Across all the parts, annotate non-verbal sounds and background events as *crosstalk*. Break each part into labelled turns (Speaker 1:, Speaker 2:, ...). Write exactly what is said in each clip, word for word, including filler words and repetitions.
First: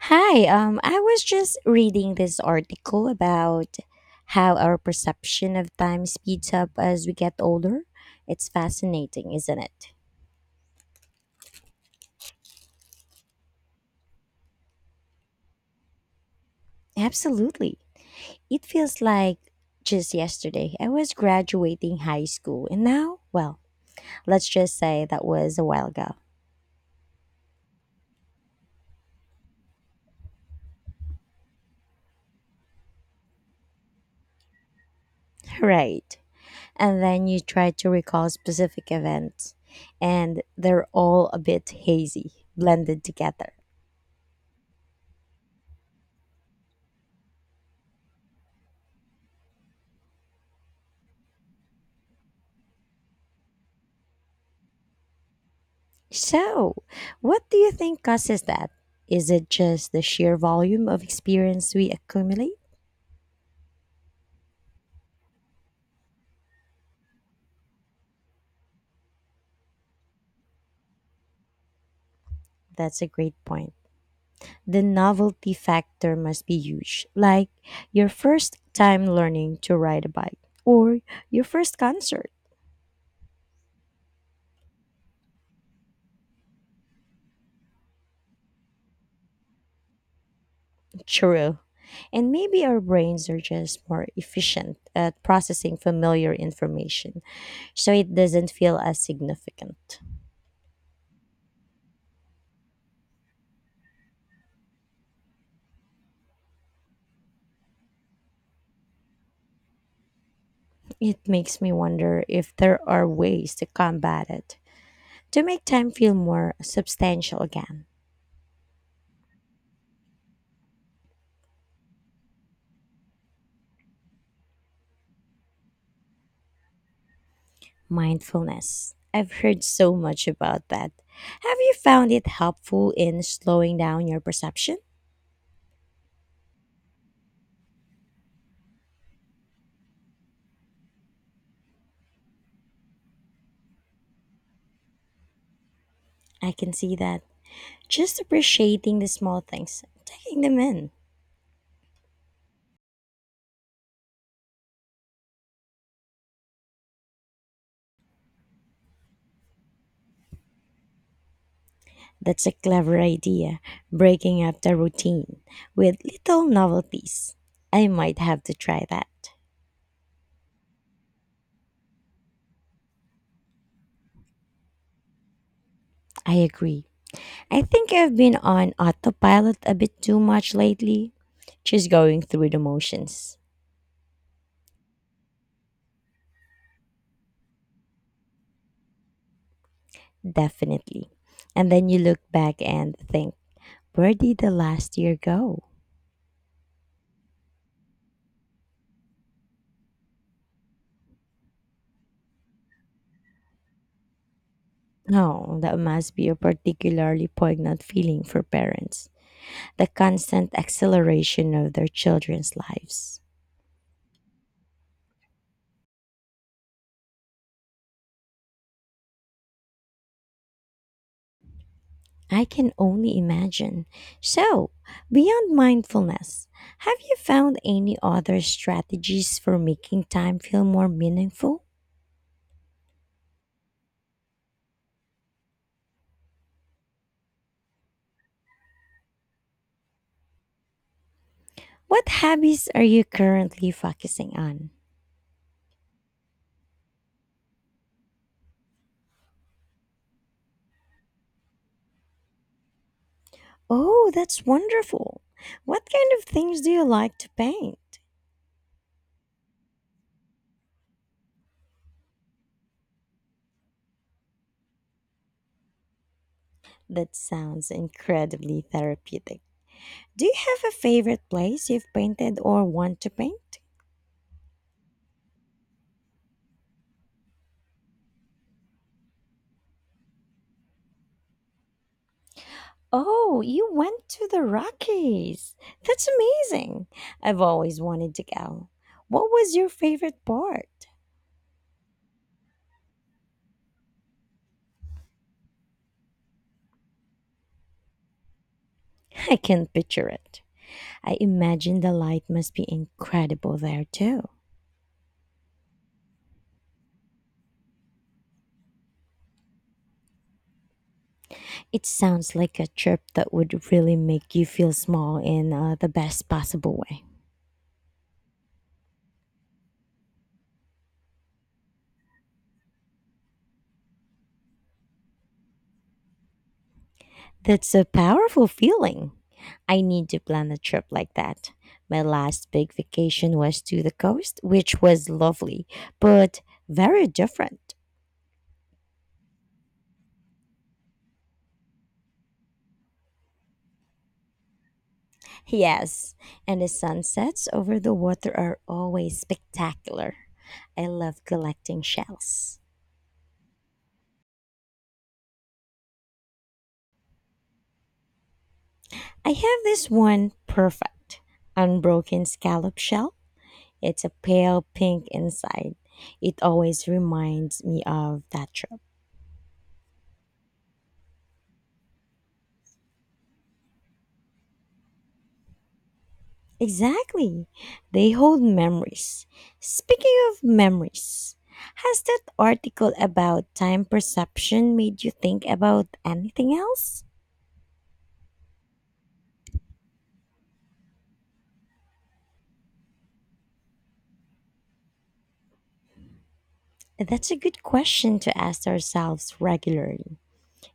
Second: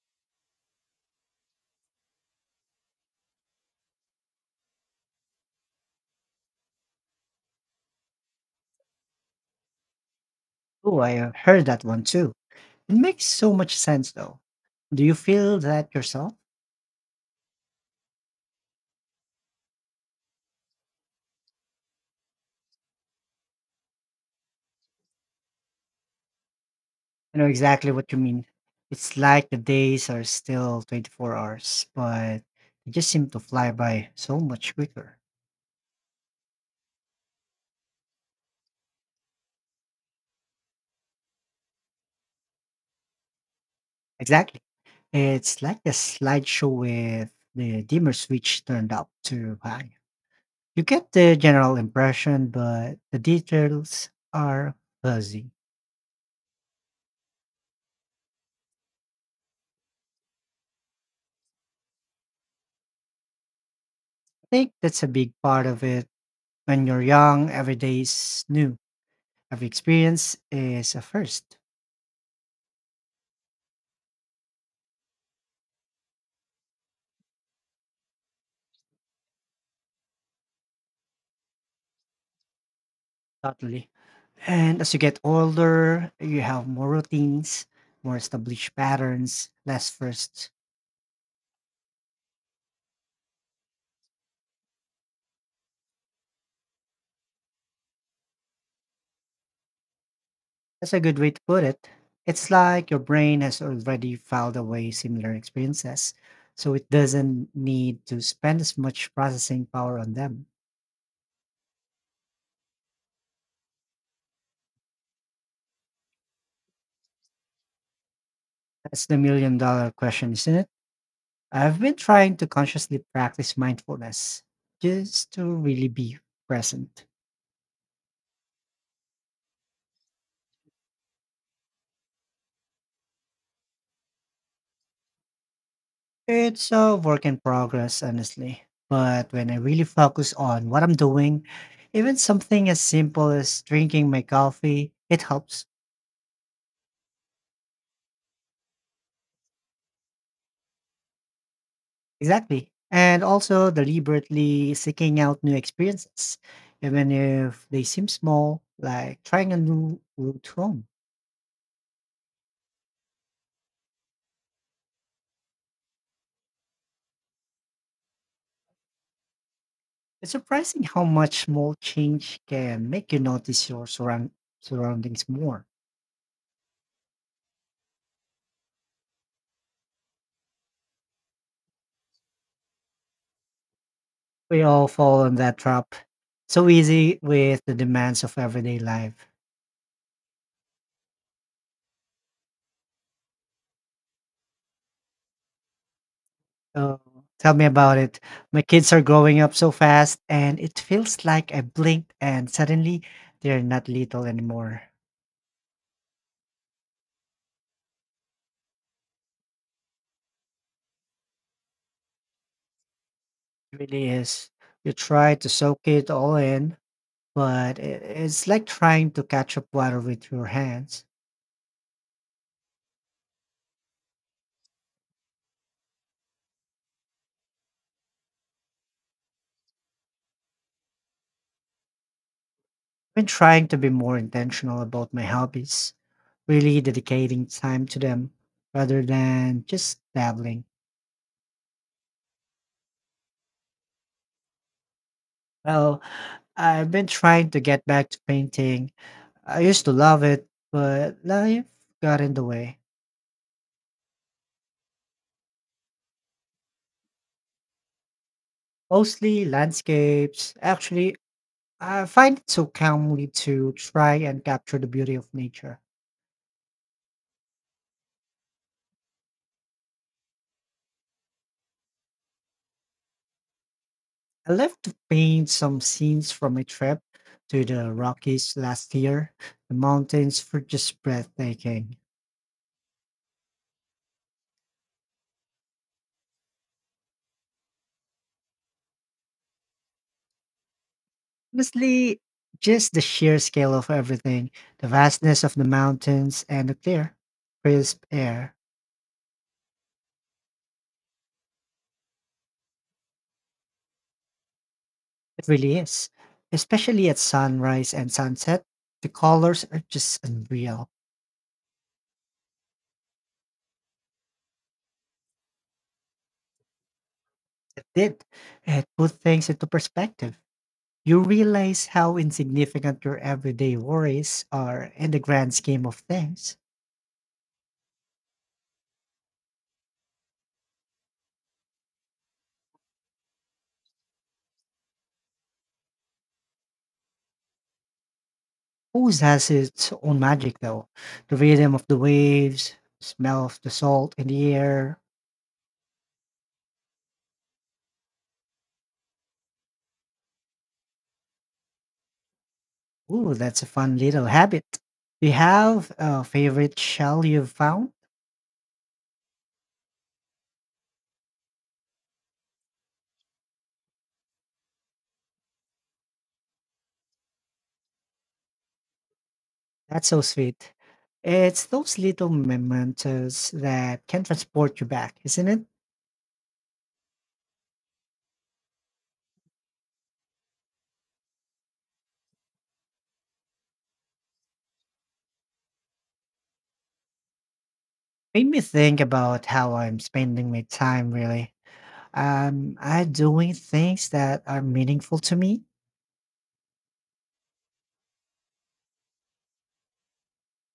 Speaker 1: Hi, um, I was just reading this article about how our perception of time speeds up as we get older. It's fascinating, isn't it?
Speaker 2: Oh, I have heard that one too. It makes so much sense though. Do you feel that yourself?
Speaker 1: Absolutely. It feels like just yesterday I was graduating high school, and now, well, let's just say that was a while ago.
Speaker 2: I know exactly what you mean. It's like the days are still twenty-four hours, but they just seem to fly by so much quicker.
Speaker 1: *laughs* Right. And then you try to recall specific events, and they're all a bit hazy, blended together.
Speaker 2: Exactly. It's like a slideshow with the dimmer switch turned up too high. You get the general impression, but the details are fuzzy.
Speaker 1: So, what do you think causes that? Is it just the sheer volume of experience we accumulate?
Speaker 2: I think that's a big part of it. When you're young, every day is new. Every experience is a first.
Speaker 1: That's a great point. The novelty factor must be huge, like your first time learning to ride a bike or your first concert.
Speaker 2: Totally. And as you get older, you have more routines, more established patterns, less firsts.
Speaker 1: True. And maybe our brains are just more efficient at processing familiar information, so it doesn't feel as significant.
Speaker 2: That's a good way to put it. It's like your brain has already filed away similar experiences, so it doesn't need to spend as much processing power on them.
Speaker 1: It makes me wonder if there are ways to combat it. To make time feel more substantial again,
Speaker 2: That's the million dollar question, isn't it? I've been trying to consciously practice mindfulness just to really be present.
Speaker 1: mindfulness. I've heard so much about that. Have you found it helpful in slowing down your perception?
Speaker 2: It's a work in progress, honestly. But when I really focus on what I'm doing, even something as simple as drinking my coffee, it helps.
Speaker 1: I can see that. Just appreciating the small things, taking them in.
Speaker 2: Exactly. And also deliberately seeking out new experiences, even if they seem small, like trying a new route home.
Speaker 1: That's a clever idea, breaking up the routine with little novelties. I might have to try that.
Speaker 2: It's surprising how much small change can make you notice your surround- surroundings more.
Speaker 1: I agree. I think I've been on autopilot a bit too much lately, just going through the motions.
Speaker 2: We all fall in that trap so easy with the demands of everyday life.
Speaker 1: Definitely. And then you look back and think, where did the last year go?
Speaker 2: Oh, tell me about it. My kids are growing up so fast, and it feels like I blinked and suddenly they're not little anymore.
Speaker 1: Oh, that must be a particularly poignant feeling for parents. The constant acceleration of their children's lives.
Speaker 2: It really is. You try to soak it all in, but i- it's like trying to catch up water with your hands.
Speaker 1: I can only imagine. So, beyond mindfulness, have you found any other strategies for making time feel more meaningful?
Speaker 2: I've been trying to be more intentional about my hobbies, really dedicating time to them rather than just dabbling.
Speaker 1: What habits are you currently focusing on?
Speaker 2: Well, I've been trying to get back to painting. I used to love it, but life got in the way.
Speaker 1: Oh, that's wonderful. What kind of things do you like to paint?
Speaker 2: Mostly landscapes. Actually, I find it so calmly to try and capture the beauty of nature.
Speaker 1: That sounds incredibly therapeutic. Do you have a favorite place you've painted or want to paint?
Speaker 2: I left to paint some scenes from my trip to the Rockies last year. The mountains were just breathtaking.
Speaker 1: Oh, you went to the Rockies. That's amazing. I've always wanted to go. What was your favorite part?
Speaker 2: Honestly, just the sheer scale of everything, the vastness of the mountains and the clear, crisp air.
Speaker 1: I can picture it. I imagine the light must be incredible there too.
Speaker 2: It really is. Especially at sunrise and sunset, the colors are just unreal.
Speaker 1: It sounds like a trip that would really make you feel small in uh, the best possible way.
Speaker 2: It did. It put things into perspective. You realize how insignificant your everyday worries are in the grand scheme of things.
Speaker 1: That's a powerful feeling. I need to plan a trip like that. My last big vacation was to the coast, which was lovely, but very different.
Speaker 2: Always has its own magic, though. The rhythm of the waves, smell of the salt in the air.
Speaker 1: Yes, and the sunsets over the water are always spectacular. I love collecting shells.
Speaker 2: Ooh, that's a fun little habit. Do you have a favorite shell you've found?
Speaker 1: I have this one perfect unbroken scallop shell. It's a pale pink inside. It always reminds me of that trip.
Speaker 2: That's so sweet. It's those little mementos that can transport you back, isn't it?
Speaker 1: Exactly. They hold memories. Speaking of memories, has that article about time perception made you think about anything else?
Speaker 2: Made me think about how I'm spending my time, really. Um, I doing things that are meaningful to me?
Speaker 1: That's a good question to ask ourselves regularly.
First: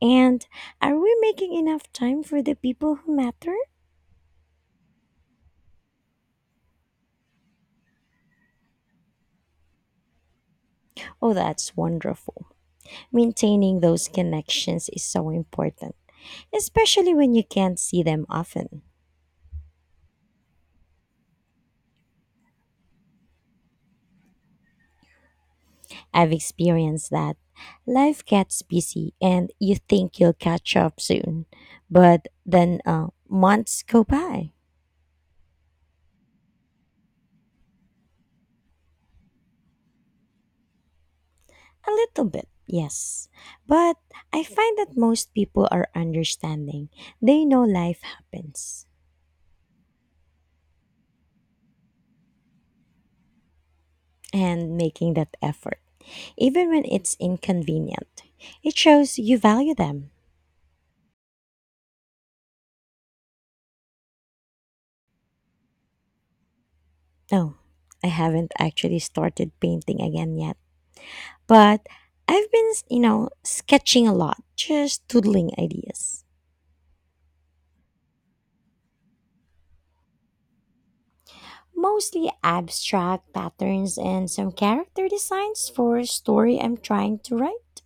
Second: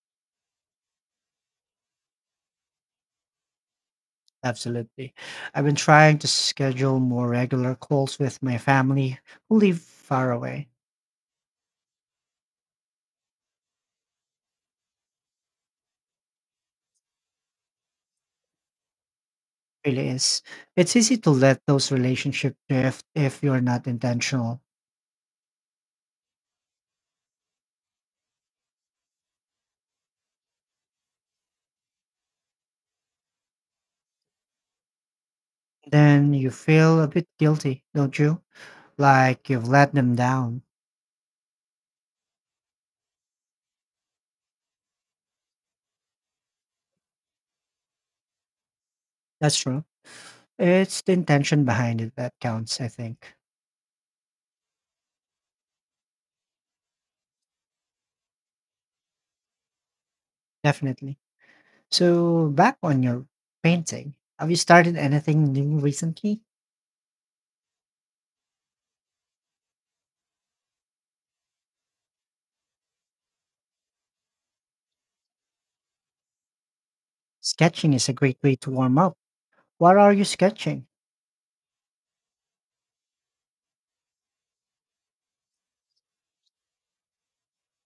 Speaker 1: And are we making enough time for the people who matter?
Speaker 2: Absolutely. I've been trying to schedule more regular calls with my family who live far away.
Speaker 1: Oh, that's wonderful. Maintaining those connections is so important, especially when you can't see them often.
Speaker 2: Really is. It's easy to let those relationships drift if you're not intentional.
Speaker 1: I've experienced that. Life gets busy and you think you'll catch up soon, but then uh, months go by.
Speaker 2: Then you feel a bit guilty, don't you? Like you've let them down.
Speaker 1: A little bit, yes. But I find that most people are understanding. They know life happens,
Speaker 2: That's true. It's the intention behind it that counts, I think.
Speaker 1: and making that effort, even when it's inconvenient. It shows you value them.
Speaker 2: Definitely. So, back on your painting, have you started anything new recently?
Speaker 1: No, I haven't actually started painting again yet. But I've been, you know, sketching a lot, just doodling ideas.
Speaker 2: Sketching is a great way to warm up. What are you sketching?
Speaker 1: Mostly abstract patterns and some character designs for a story I'm trying to write.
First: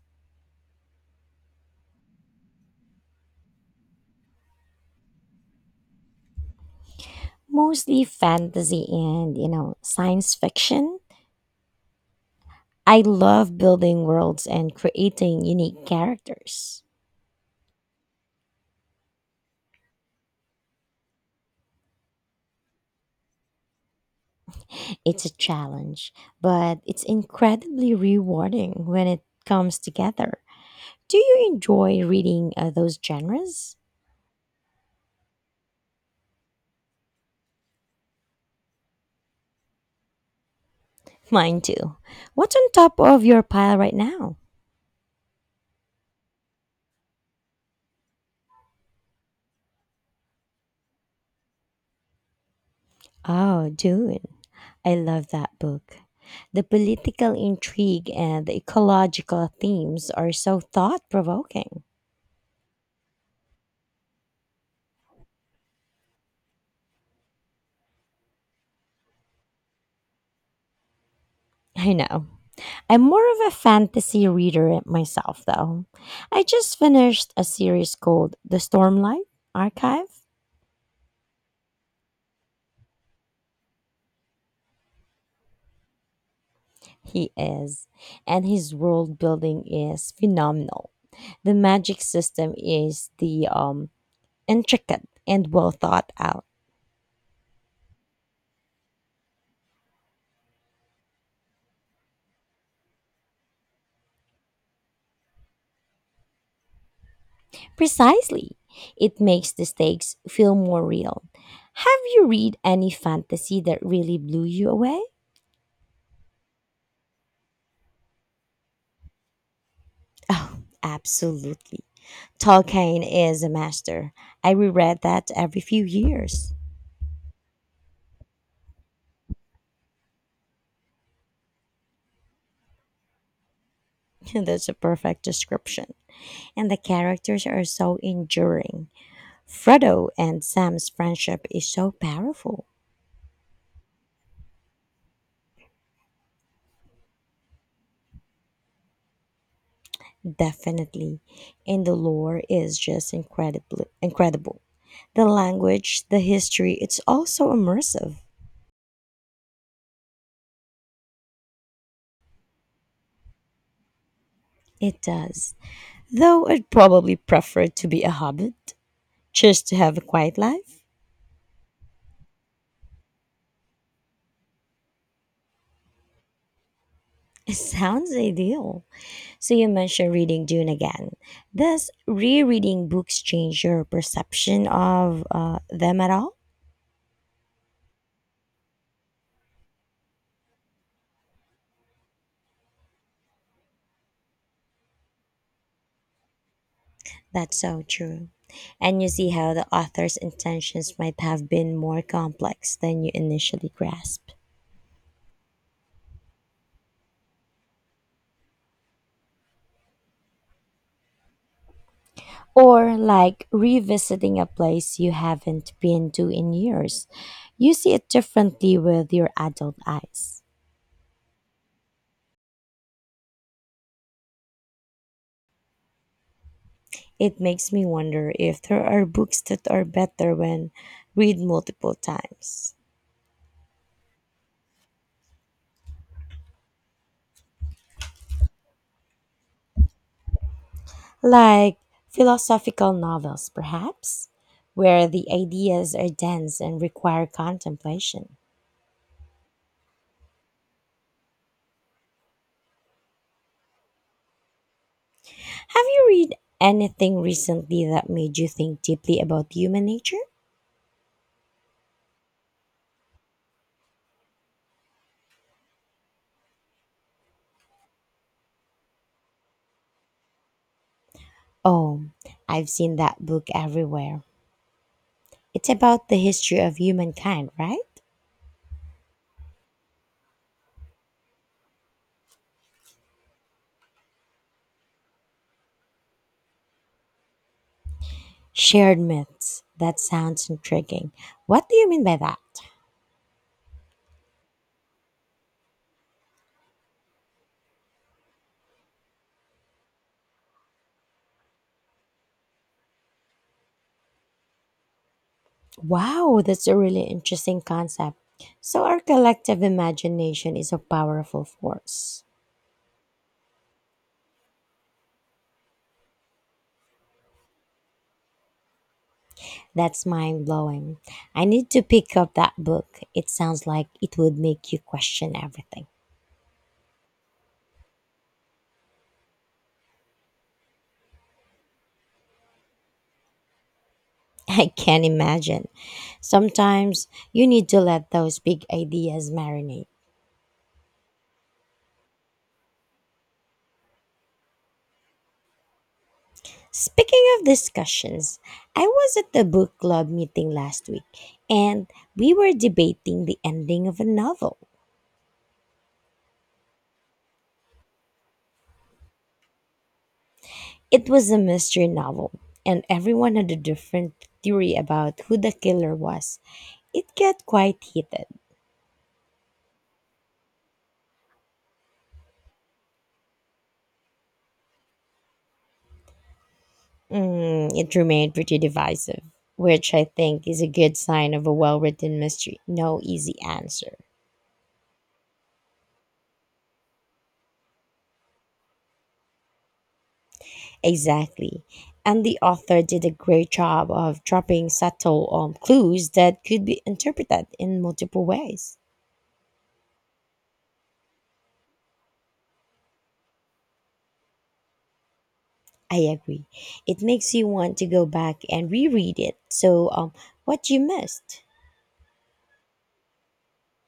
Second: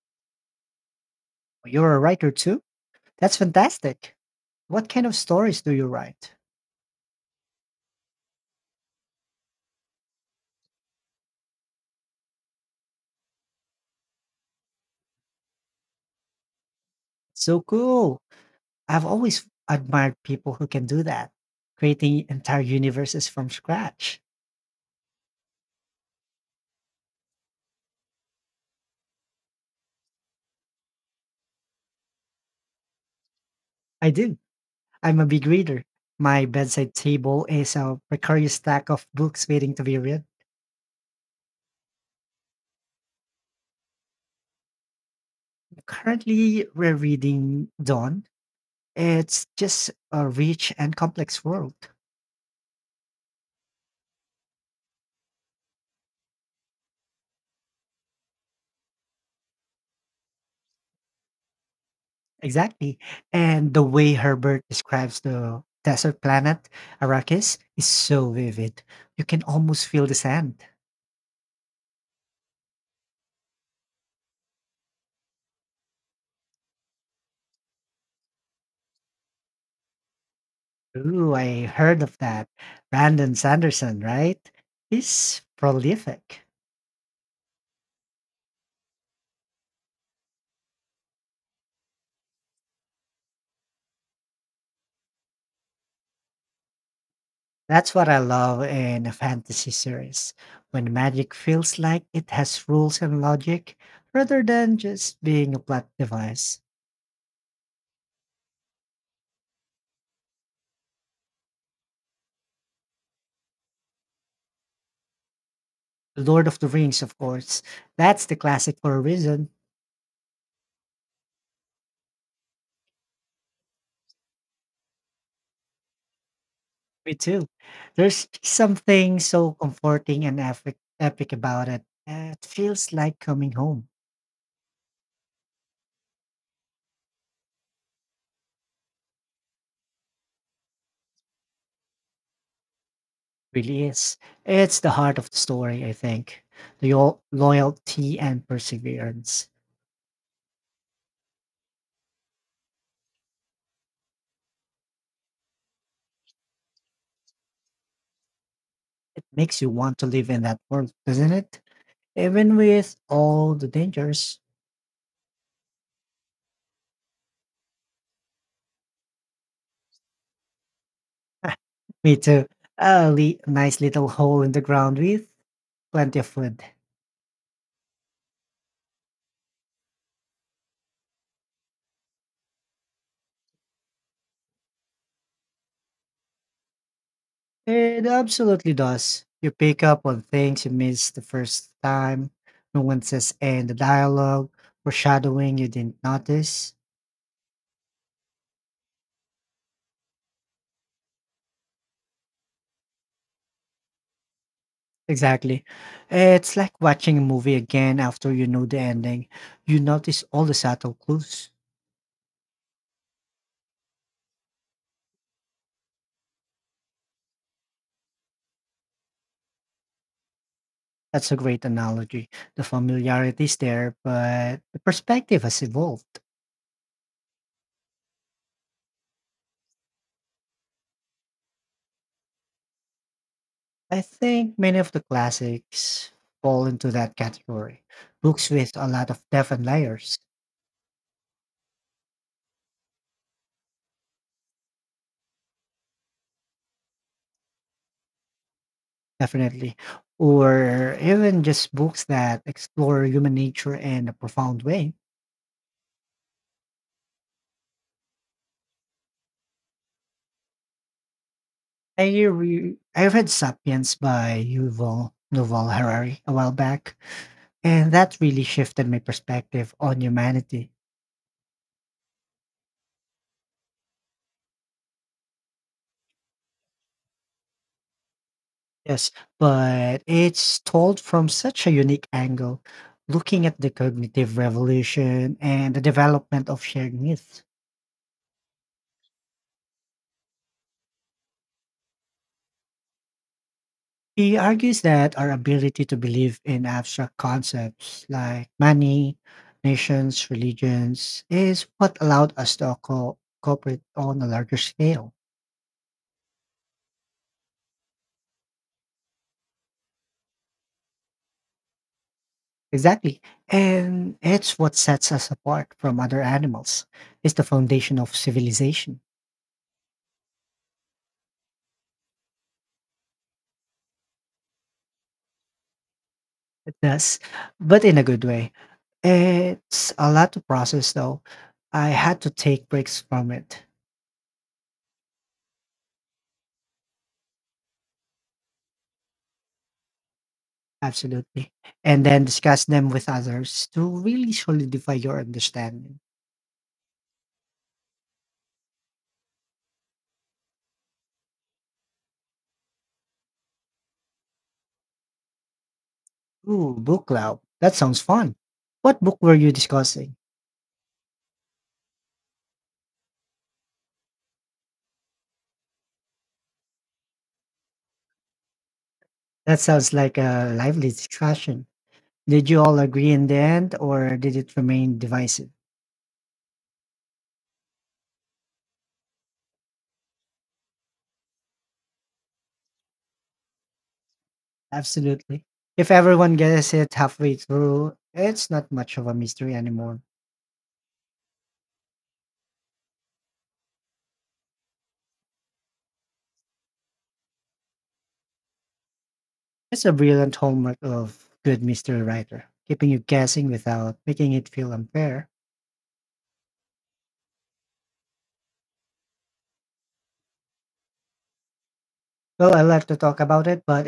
Speaker 2: You're a writer too? That's fantastic. What kind of stories do you write?
Speaker 1: Mostly fantasy and, you know, science fiction. I love building worlds and creating unique characters.
Speaker 2: So cool. I've always admired people who can do that, creating entire universes from scratch.
Speaker 1: It's a challenge, but it's incredibly rewarding when it comes together. Do you enjoy reading uh, those genres?
Speaker 2: I do. I'm a big reader. My bedside table is a precarious stack of books waiting to be read.
Speaker 1: Mine too. What's on top of your pile right now?
Speaker 2: Currently, we're reading Dawn. It's just a rich and complex world.
Speaker 1: Oh, Dune. I love that book. The political intrigue and the ecological themes are so thought provoking.
Speaker 2: Exactly. And the way Herbert describes the desert planet, Arrakis, is so vivid. You can almost feel the sand.
Speaker 1: I know. I'm more of a fantasy reader myself, though. I just finished a series called The Stormlight Archive.
Speaker 2: Ooh, I heard of that. Brandon Sanderson, right? He's prolific.
Speaker 1: He is, and his world building is phenomenal. The magic system is the um, intricate and well thought out.
Speaker 2: That's what I love in a fantasy series, when magic feels like it has rules and logic rather than just being a plot device.
Speaker 1: Precisely. It makes the stakes feel more real. Have you read any fantasy that really blew you away?
Speaker 2: Lord of the Rings, of course, that's the classic for a reason.
Speaker 1: Oh, absolutely. Tolkien is a master. I reread that every few years.
Speaker 2: Me too. There's something so comforting and epic, epic about it. Uh, It feels like coming home.
Speaker 1: *laughs* That's a perfect description. And the characters are so enduring. Frodo and Sam's friendship is so powerful.
Speaker 2: Really is. It's the heart of the story, I think. The lo- loyalty and perseverance.
Speaker 1: Definitely. And the lore is just incredibly incredible. The language, the history, it's also immersive.
Speaker 2: It makes you want to live in that world, doesn't it? Even with all the dangers.
Speaker 1: It does. Though I'd probably prefer to be a hobbit, just to have a quiet life.
Speaker 2: *laughs* Me too. A li- nice little hole in the ground with plenty of food.
Speaker 1: It sounds ideal. So you mentioned reading Dune again. Does rereading books change your perception of uh, them at all?
Speaker 2: It absolutely does. You pick up on things you missed the first time, nuances in the dialogue, foreshadowing you didn't notice.
Speaker 1: That's so true. And you see how the author's intentions might have been more complex than you initially grasped.
Speaker 2: Exactly. It's like watching a movie again after you know the ending. You notice all the subtle clues.
Speaker 1: Or like revisiting a place you haven't been to in years. You see it differently with your adult eyes.
Speaker 2: That's a great analogy. The familiarity is there, but the perspective has evolved.
Speaker 1: It makes me wonder if there are books that are better when read multiple times.
Speaker 2: I think many of the classics fall into that category. Books with a lot of depth and layers,
Speaker 1: Like philosophical novels, perhaps, where the ideas are dense and require contemplation.
Speaker 2: definitely. Or even just books that explore human nature in a profound way.
Speaker 1: Have you read anything recently that made you think deeply about human nature?
Speaker 2: I re- I read Sapiens by Yuval Noval Harari a while back, and that really shifted my perspective on humanity.
Speaker 1: Oh, I've seen that book everywhere. It's about the history of humankind, right?
Speaker 2: Yes, but it's told from such a unique angle, looking at the cognitive revolution and the development of shared myths.
Speaker 1: Shared myths. That sounds intriguing. What do you mean by that?
Speaker 2: He argues that our ability to believe in abstract concepts like money, nations, religions is what allowed us to co- cooperate on a larger scale.
Speaker 1: Wow, that's a really interesting concept. So, our collective imagination is a powerful force.
Speaker 2: Exactly. And it's what sets us apart from other animals. It's the foundation of civilization.
Speaker 1: That's mind blowing. I need to pick up that book. It sounds like it would make you question everything.
Speaker 2: It does, but in a good way. It's a lot to process, though. I had to take breaks from it,
Speaker 1: *laughs* I can imagine. Sometimes you need to let those big ideas marinate.
Speaker 2: absolutely, and then discuss them with others to really solidify your understanding.
Speaker 1: Speaking of discussions, I was at the book club meeting last week and we were debating the ending of a novel.
Speaker 2: Ooh, book club. That sounds fun. What book were you discussing?
Speaker 1: It was a mystery novel, and everyone had a different theory about who the killer was. It got quite heated.
Speaker 2: That sounds like a lively discussion. Did you all agree in the end, or did it remain divisive?
Speaker 1: Mm, it remained pretty divisive, which I think is a good sign of a well written mystery. No easy answer.
Speaker 2: Absolutely. If everyone gets it halfway through, it's not much of a mystery anymore.
Speaker 1: Exactly. And the author did a great job of dropping subtle um, clues that could be interpreted in multiple ways.
Speaker 2: That's a brilliant hallmark of good mystery writer, keeping you guessing without making it feel unfair.
Speaker 1: I agree. It makes you want to go back and reread it. So, um, what you missed?
Speaker 2: Well, I like to talk about it, but